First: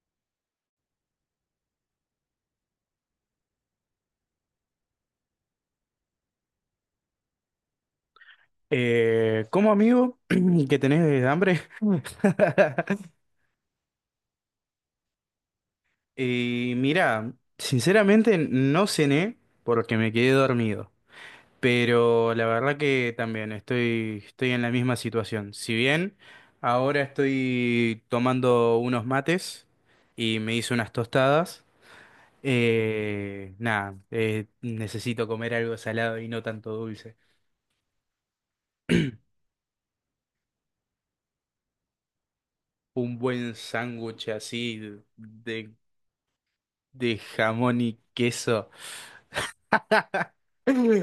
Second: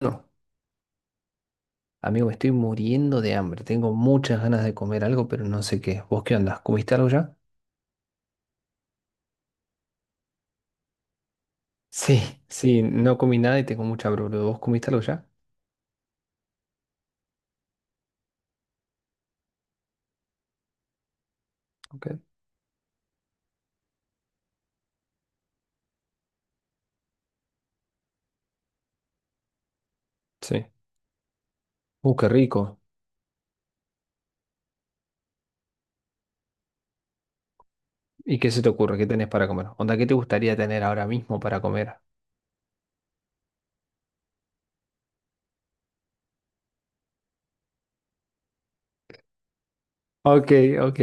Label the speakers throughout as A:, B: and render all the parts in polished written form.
A: No, amigo, estoy muriendo de hambre. Tengo muchas ganas de comer algo, pero no sé qué. ¿Vos qué andás? ¿Comiste algo ya?
B: Como amigo que tenés hambre.
A: Sí, sí, no comí nada y tengo mucha hambre, boludo. ¿Vos comiste algo ya?
B: Y mira, sinceramente no cené porque me quedé dormido.
A: Ok.
B: Pero la verdad que también estoy en la misma situación. Si bien ahora estoy tomando unos mates y me
A: Sí.
B: hice unas tostadas,
A: Qué rico.
B: nada, necesito comer algo salado y no tanto dulce.
A: ¿Y qué se te ocurre? ¿Qué tenés para comer? Onda, ¿qué te gustaría tener ahora mismo para comer?
B: Un buen sándwich así de, de jamón y queso.
A: Ok, ok.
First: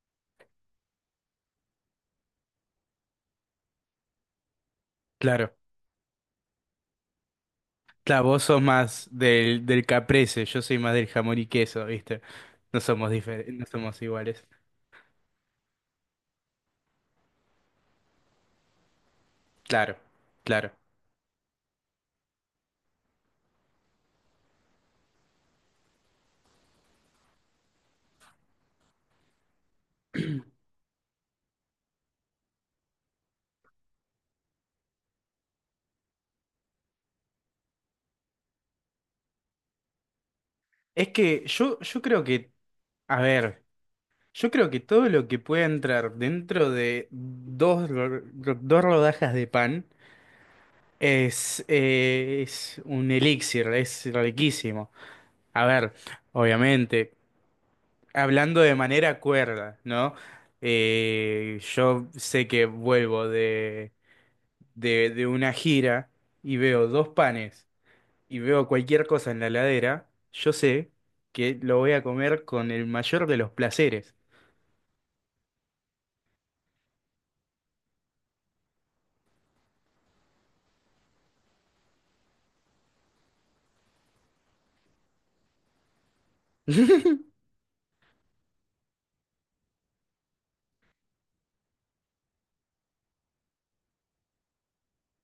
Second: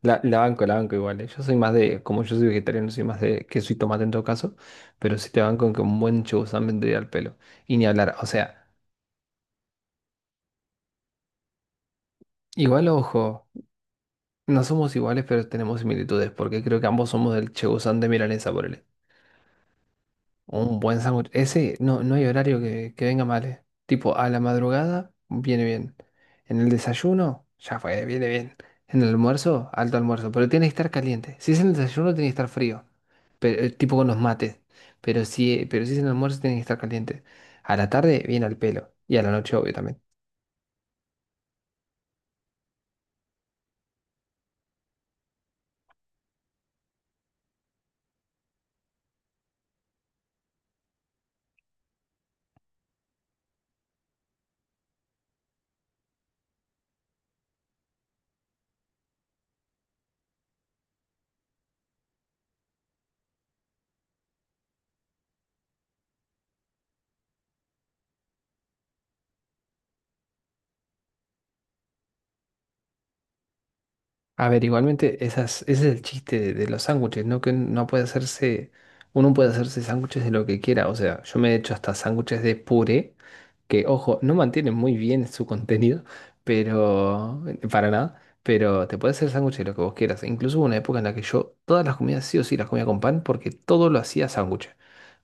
A: La banco, la banco igual. Yo soy más de, como yo soy vegetariano, soy más de queso y tomate en todo caso, pero sí te
B: Claro,
A: banco en que un buen chubusán vendría al pelo. Y ni hablar,
B: claro,
A: o
B: vos sos
A: sea,
B: más del caprese, yo soy más del jamón y queso, ¿viste? No
A: igual
B: somos
A: ojo.
B: diferentes, no somos iguales.
A: No somos iguales, pero tenemos similitudes, porque creo que ambos somos del Chegusán de Milanesa, por él.
B: Claro, claro.
A: Un buen sándwich. Ese, no, no hay horario que venga mal, Tipo, a la madrugada, viene bien. En el desayuno, ya fue, viene bien. En el almuerzo, alto almuerzo, pero tiene que estar caliente. Si es en el desayuno, tiene que estar frío, pero, tipo con los mates. Pero si es en el almuerzo, tiene que estar caliente. A la tarde, viene al pelo. Y a la noche, obviamente.
B: Es que yo creo que a ver, yo creo que todo lo que pueda entrar dentro de dos rodajas de pan es un elixir, es riquísimo. A ver, obviamente. Hablando de manera cuerda, ¿no? Yo sé que vuelvo de una gira y veo dos panes y veo cualquier cosa en la heladera, yo sé que lo voy a comer con el mayor de los placeres.
A: A ver, igualmente esas, ese es el chiste de los sándwiches, ¿no? Que no puede hacerse, uno puede hacerse sándwiches de lo que quiera. O sea, yo me he hecho hasta sándwiches de puré que, ojo, no mantiene muy bien su contenido, pero para nada, pero te puedes hacer sándwich de lo que vos quieras. E incluso hubo una época en la que yo todas las comidas sí o sí las comía con pan porque todo lo hacía sándwich.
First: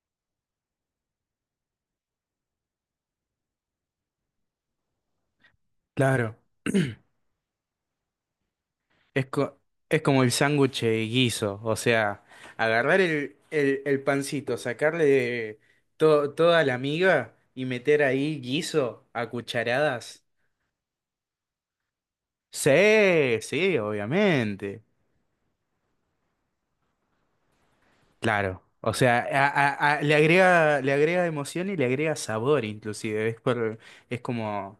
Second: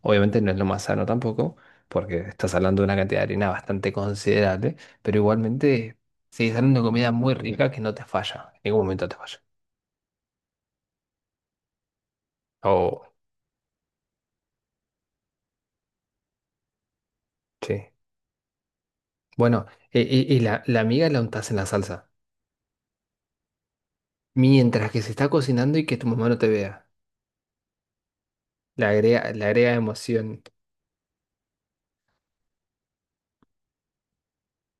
A: Obviamente no es lo más sano tampoco, porque estás hablando de una cantidad de harina bastante considerable, pero igualmente
B: Claro.
A: sigues hablando de comida muy rica que no te falla, en ningún momento te
B: Es,
A: falla.
B: co- es como el sándwich de guiso, o sea, agarrar
A: Oh,
B: el pancito, sacarle toda la miga y
A: sí.
B: meter ahí guiso a
A: Bueno, y,
B: cucharadas.
A: y- y la miga la untás en la salsa,
B: Sí, sí, obviamente.
A: mientras que se está cocinando y que tu mamá no te vea.
B: Claro,
A: Le
B: o sea,
A: agrega, le agrega emoción.
B: le agrega emoción y le agrega sabor inclusive. Es como,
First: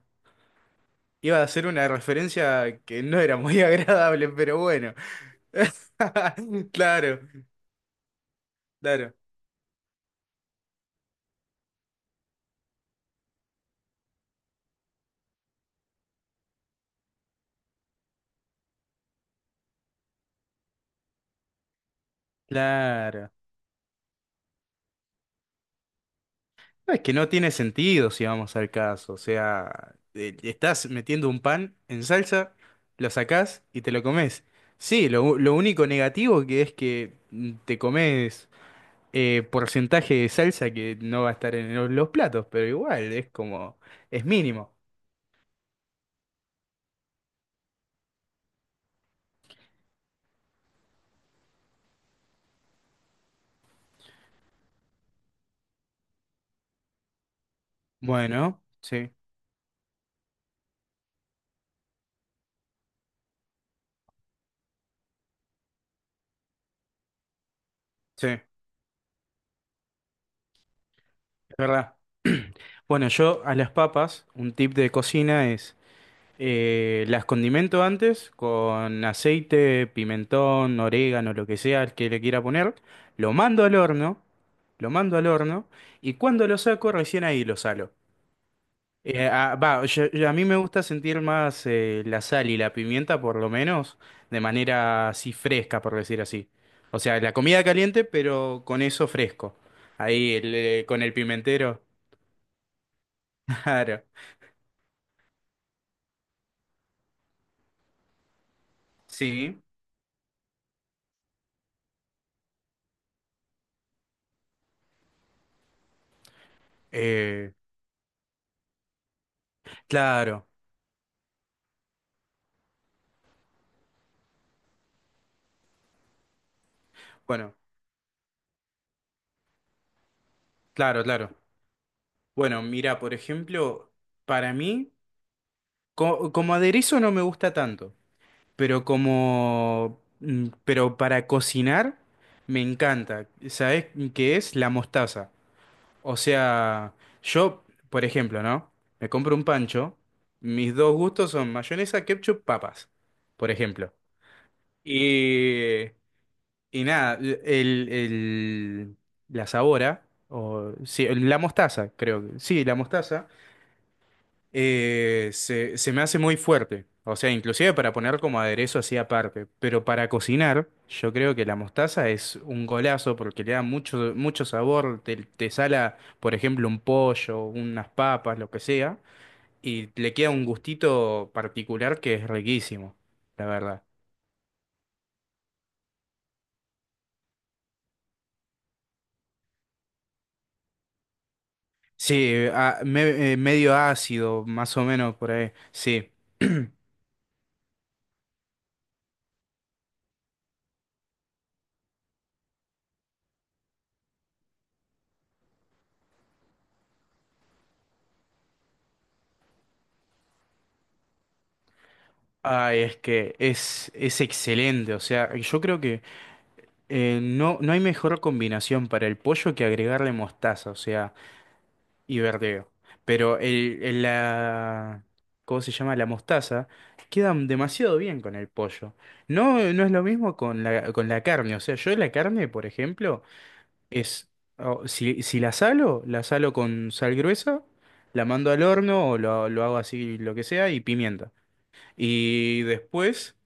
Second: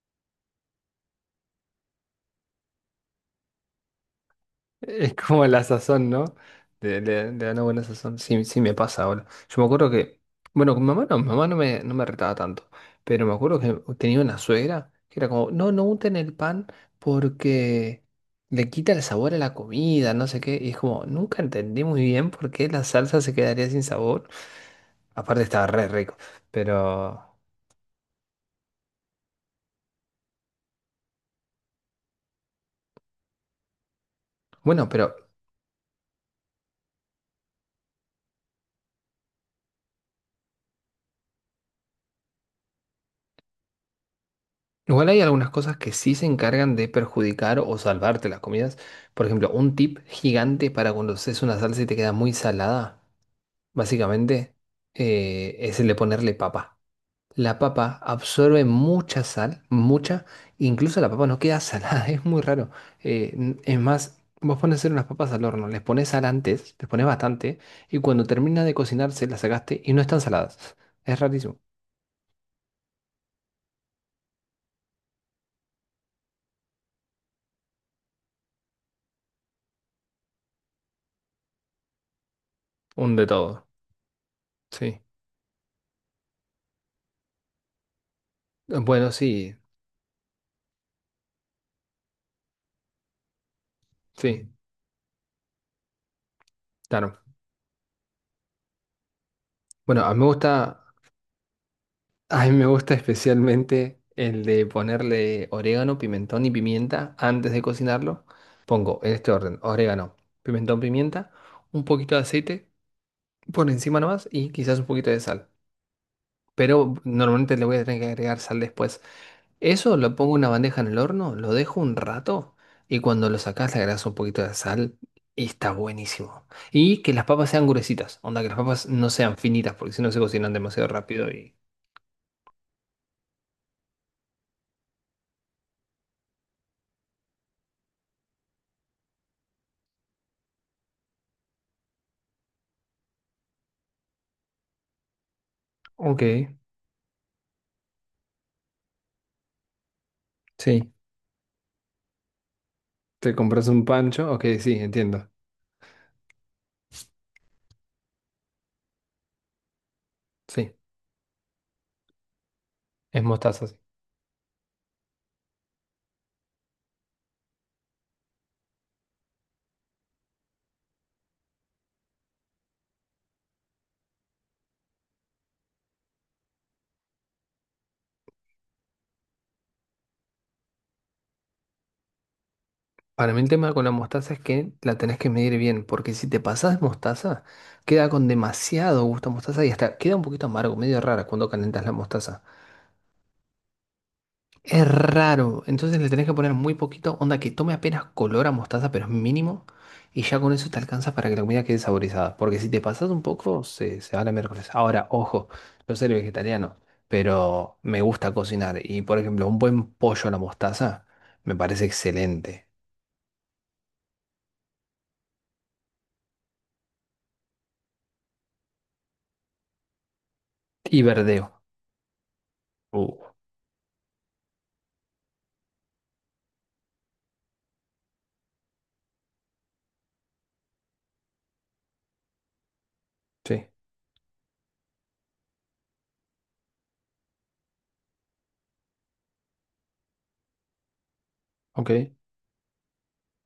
B: iba a hacer una referencia que no era muy agradable, pero bueno.
A: Es como la sazón, ¿no? Le,
B: Claro,
A: le- le da una buena sazón. Sí, sí me pasa
B: claro,
A: ahora. Yo me acuerdo que, bueno, con mamá no, mamá no me retaba tanto, pero me acuerdo que tenía una suegra que era como, no, no unten el pan porque le quita el sabor a la comida, no sé qué. Y es como, nunca entendí muy bien por qué la salsa
B: claro.
A: se quedaría sin sabor. Aparte estaba re rico,
B: No, es que no
A: pero
B: tiene sentido si vamos al caso. O sea, estás metiendo un pan en salsa, lo sacás y te lo comes.
A: bueno,
B: Sí,
A: pero
B: lo único negativo que es que te comes porcentaje de salsa que no va a estar en los platos, pero igual es como, es mínimo.
A: igual hay algunas cosas que sí se encargan de perjudicar o salvarte las comidas. Por ejemplo, un tip gigante para cuando haces una salsa y te queda muy salada, básicamente, es el de ponerle papa. La papa
B: Bueno,
A: absorbe
B: sí,
A: mucha sal, mucha, incluso la papa no queda salada, es muy raro. Es más, vos pones a hacer unas papas al horno, les pones sal antes, les pones bastante, y cuando
B: sí, es
A: termina de cocinarse las sacaste y no están saladas. Es rarísimo.
B: verdad. Bueno, yo a las papas, un tip de cocina es, las condimento antes con aceite, pimentón, orégano, lo que sea que le quiera poner,
A: Un de
B: lo mando
A: todo.
B: al horno, lo
A: Sí.
B: mando al horno y cuando lo saco recién ahí lo salo.
A: Bueno, sí,
B: A mí me gusta sentir más la sal y la pimienta, por lo menos, de
A: sí.
B: manera así fresca, por decir así. O
A: Claro.
B: sea, la comida caliente, pero con eso fresco.
A: Bueno, a mí me
B: Ahí,
A: gusta,
B: con el pimentero.
A: a mí me gusta
B: Claro.
A: especialmente el de ponerle orégano, pimentón y pimienta antes de cocinarlo. Pongo en este orden,
B: Sí.
A: orégano, pimentón, pimienta, un poquito de aceite por encima nomás y quizás un poquito de sal. Pero
B: Eh,
A: normalmente le voy a tener que agregar sal después. Eso lo pongo en
B: claro.
A: una bandeja en el horno, lo dejo un rato y cuando lo sacas le agregas un poquito de sal y está buenísimo. Y que las papas
B: Bueno,
A: sean gruesitas, onda que las papas no sean finitas porque si no se cocinan demasiado
B: claro,
A: rápido
B: claro.
A: y...
B: Bueno, mira, por ejemplo, para mí, como aderezo no me gusta tanto, pero como, pero para cocinar me encanta. ¿Sabes qué es? La mostaza. O
A: Ok.
B: sea, yo, por ejemplo, ¿no? Me compro un pancho, mis
A: Sí,
B: dos gustos son mayonesa, ketchup, papas,
A: te
B: por
A: compras un
B: ejemplo.
A: pancho. Ok, sí, entiendo.
B: Y, y nada, la sabora, o
A: Sí.
B: sí, la mostaza, creo que. Sí, la
A: Es
B: mostaza
A: mostaza, sí.
B: se me hace muy fuerte. O sea, inclusive para poner como aderezo así aparte. Pero para cocinar, yo creo que la mostaza es un golazo porque le da mucho, mucho sabor. Te sala, por ejemplo, un pollo, unas papas, lo que sea. Y le queda un gustito particular que es riquísimo,
A: Para mí
B: la
A: el tema
B: verdad.
A: con la mostaza es que la tenés que medir bien, porque si te pasás mostaza, queda con demasiado gusto a mostaza y hasta queda un poquito amargo, medio rara cuando calentas la mostaza.
B: Sí, medio ácido, más o
A: Es
B: menos por ahí.
A: raro, entonces le
B: Sí.
A: tenés que poner muy poquito, onda que tome apenas color a mostaza, pero es mínimo, y ya con eso te alcanza para que la comida quede saborizada, porque si te pasas un poco, se va a la miércoles. Ahora, ojo, yo soy vegetariano, pero me gusta cocinar, y por ejemplo, un buen pollo a la mostaza me parece excelente.
B: Ay, es que es excelente. O sea, yo creo que no, no hay mejor combinación para el pollo que agregarle mostaza, o
A: Y
B: sea,
A: verdeo.
B: y verdeo.
A: Uh,
B: Pero ¿cómo se llama? La mostaza queda demasiado bien con el pollo. No, no es lo mismo con con la carne. O sea, yo la carne, por ejemplo,
A: sí,
B: es, o- si, si la salo, la salo con sal gruesa, la mando al horno o lo hago así, lo que sea, y pimienta.
A: ok.
B: Y después...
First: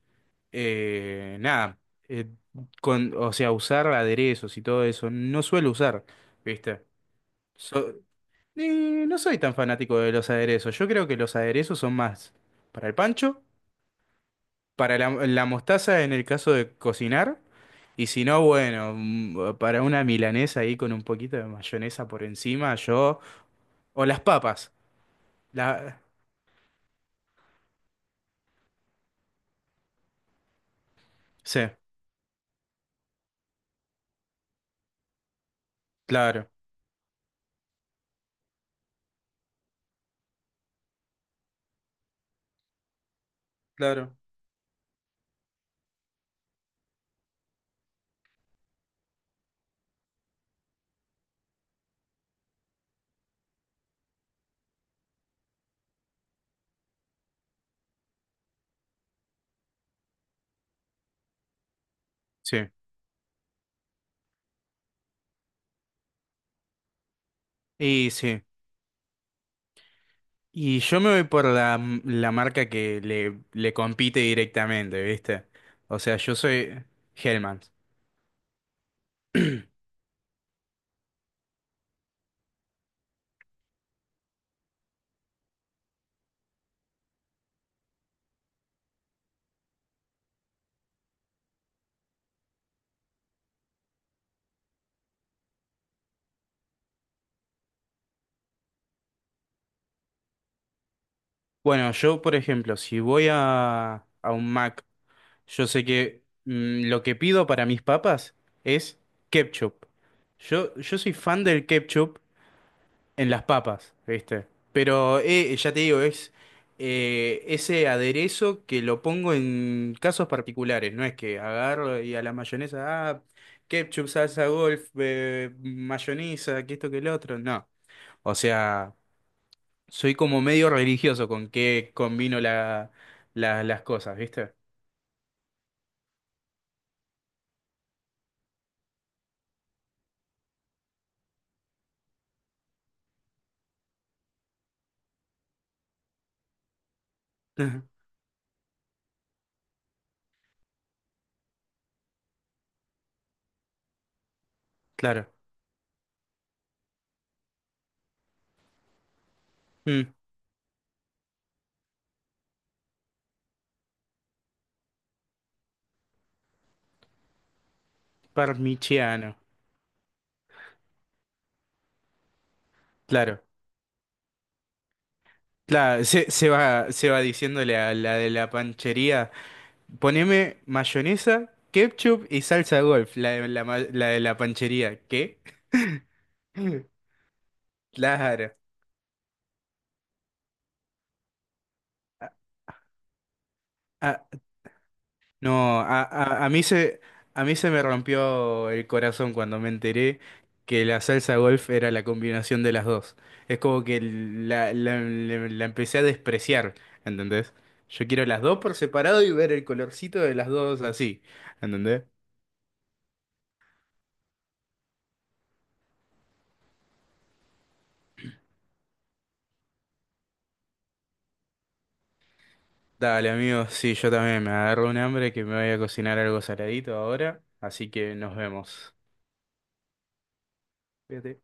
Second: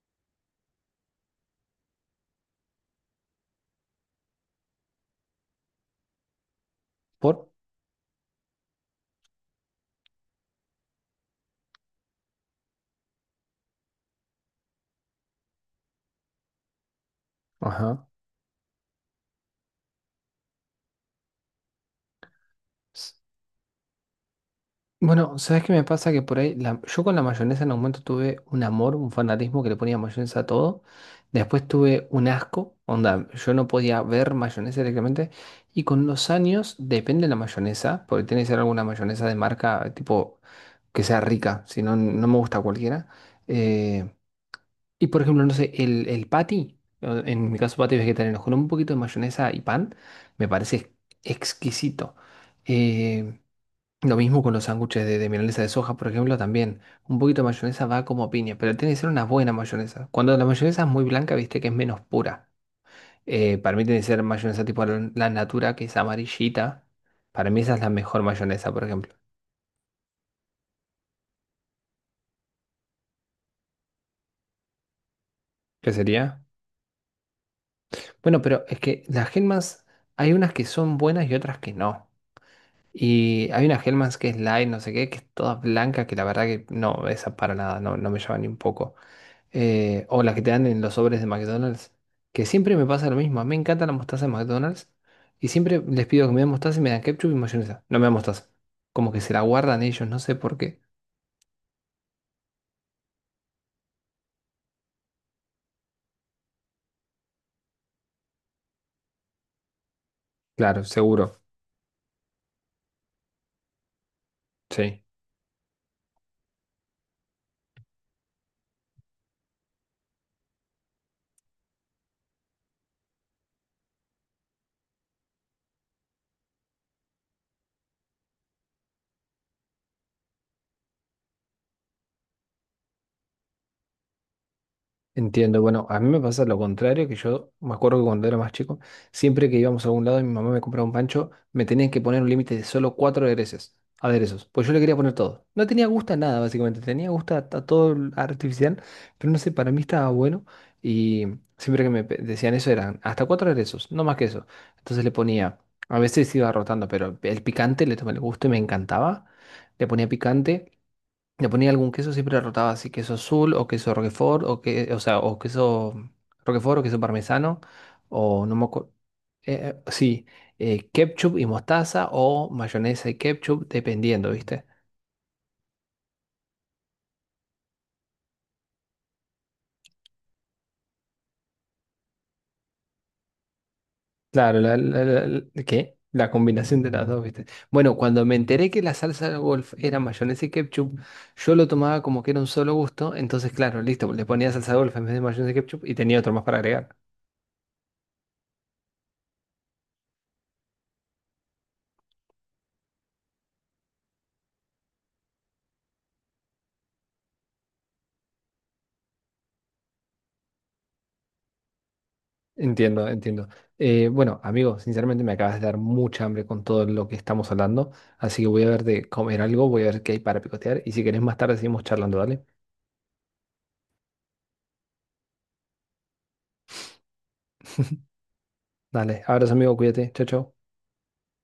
B: Nada, eh, o sea, usar aderezos y todo eso, no suelo usar, ¿viste?
A: ¿Por?
B: So- no soy tan fanático de los aderezos, yo creo que los aderezos son más para el pancho, para la mostaza en el caso de cocinar,
A: Ajá.
B: y si no, bueno, para una milanesa ahí con un poquito de mayonesa por encima, yo, o las papas,
A: Bueno, ¿sabes qué me
B: la,
A: pasa? Que por ahí, yo con la mayonesa en un momento tuve un amor, un fanatismo que le ponía mayonesa a todo.
B: sí,
A: Después tuve un asco, onda, yo no podía ver mayonesa directamente. Y con los
B: claro,
A: años, depende de la mayonesa, porque tiene que ser alguna mayonesa de marca, tipo, que sea rica, si no, no me gusta cualquiera. Eh,
B: claro,
A: y por ejemplo, no sé, el patty, en mi caso patty vegetariano, con un poquito de mayonesa y pan, me parece exquisito. Eh, lo mismo con los sándwiches de milanesa de soja, por ejemplo, también. Un poquito de mayonesa va como piña, pero tiene que ser una buena mayonesa. Cuando la mayonesa es muy blanca, viste que es menos pura.
B: sí,
A: Para mí tiene que ser mayonesa tipo la natura, que es amarillita. Para mí esa es la
B: y
A: mejor
B: sí.
A: mayonesa, por ejemplo.
B: Y yo me voy por la marca que le compite directamente, ¿viste?
A: ¿Qué
B: O sea, yo
A: sería?
B: soy Hellmann's.
A: Bueno, pero es que las Hellmann's hay unas que son buenas y otras que no. Y hay una Hellmann's que es light, no sé qué, que es toda blanca, que la verdad que no, esa para nada, no, no me llama ni un poco. Eh, o las que te dan en los sobres de McDonald's, que siempre me pasa lo mismo. A mí me encanta la mostaza de McDonald's y siempre les pido que me den mostaza y me dan ketchup y mayonesa. No me dan mostaza. Como que se la guardan ellos, no sé por qué.
B: Bueno, yo, por ejemplo, si voy a un Mac, yo sé que lo que pido para mis papas es ketchup. Yo,
A: Claro,
B: yo soy
A: seguro.
B: fan del ketchup en las papas, ¿viste?
A: Sí.
B: Pero ya te digo, es ese aderezo que lo pongo en casos particulares, no es que agarro y a la mayonesa, ah, ketchup, salsa golf, mayonesa, que esto que el otro, no. O sea, soy como medio religioso con qué combino las cosas, ¿viste?
A: Entiendo, bueno, a mí me pasa lo contrario, que yo me acuerdo que cuando era más chico, siempre que íbamos a algún lado y mi mamá me compraba un pancho, me tenían que poner un límite de solo cuatro aderezos, aderezos, pues yo le quería poner todo. No tenía gusto a nada, básicamente, tenía gusto a
B: Ajá,
A: todo el artificial, pero no sé, para mí estaba bueno y siempre que decían eso eran hasta cuatro aderezos, no más que eso. Entonces le
B: claro.
A: ponía, a veces iba rotando, pero el picante le tomé el gusto y me encantaba, le ponía
B: Mm,
A: picante. Le ponía algún queso, siempre rotaba así, queso azul o queso roquefort o que, o sea, o queso roquefort o queso parmesano o no me acuerdo.
B: parmigiano,
A: Sí, ketchup y mostaza o mayonesa y
B: claro.
A: ketchup, dependiendo, ¿viste?
B: Claro, se, se va diciéndole a la de la panchería. Poneme mayonesa, ketchup y salsa golf, la de la de la
A: Claro,
B: panchería. ¿Qué?
A: ¿qué? La combinación de las dos, ¿viste? Bueno, cuando me
B: Claro.
A: enteré que la salsa de golf era mayonesa y ketchup, yo lo tomaba como que era un solo gusto, entonces claro, listo,
B: Ah,
A: le ponía salsa de golf en vez de mayonesa y
B: no,
A: ketchup y tenía otro más para agregar.
B: a mí se me rompió el corazón cuando me enteré que la salsa golf era la combinación de las dos. Es como que la empecé a despreciar, ¿entendés? Yo quiero las dos por separado y ver el colorcito de las dos así, ¿entendés?
A: Entiendo, entiendo. Bueno, amigo, sinceramente me acabas de dar mucha hambre con todo lo que estamos hablando, así que voy a ver de comer algo, voy a ver qué hay para picotear y si querés más tarde seguimos charlando, dale.
B: Dale, amigo, sí, yo también me agarro un hambre que me voy a cocinar algo saladito ahora, así que nos vemos.
A: Dale, abrazo amigo, cuídate, chao, chao.
B: Cuídate.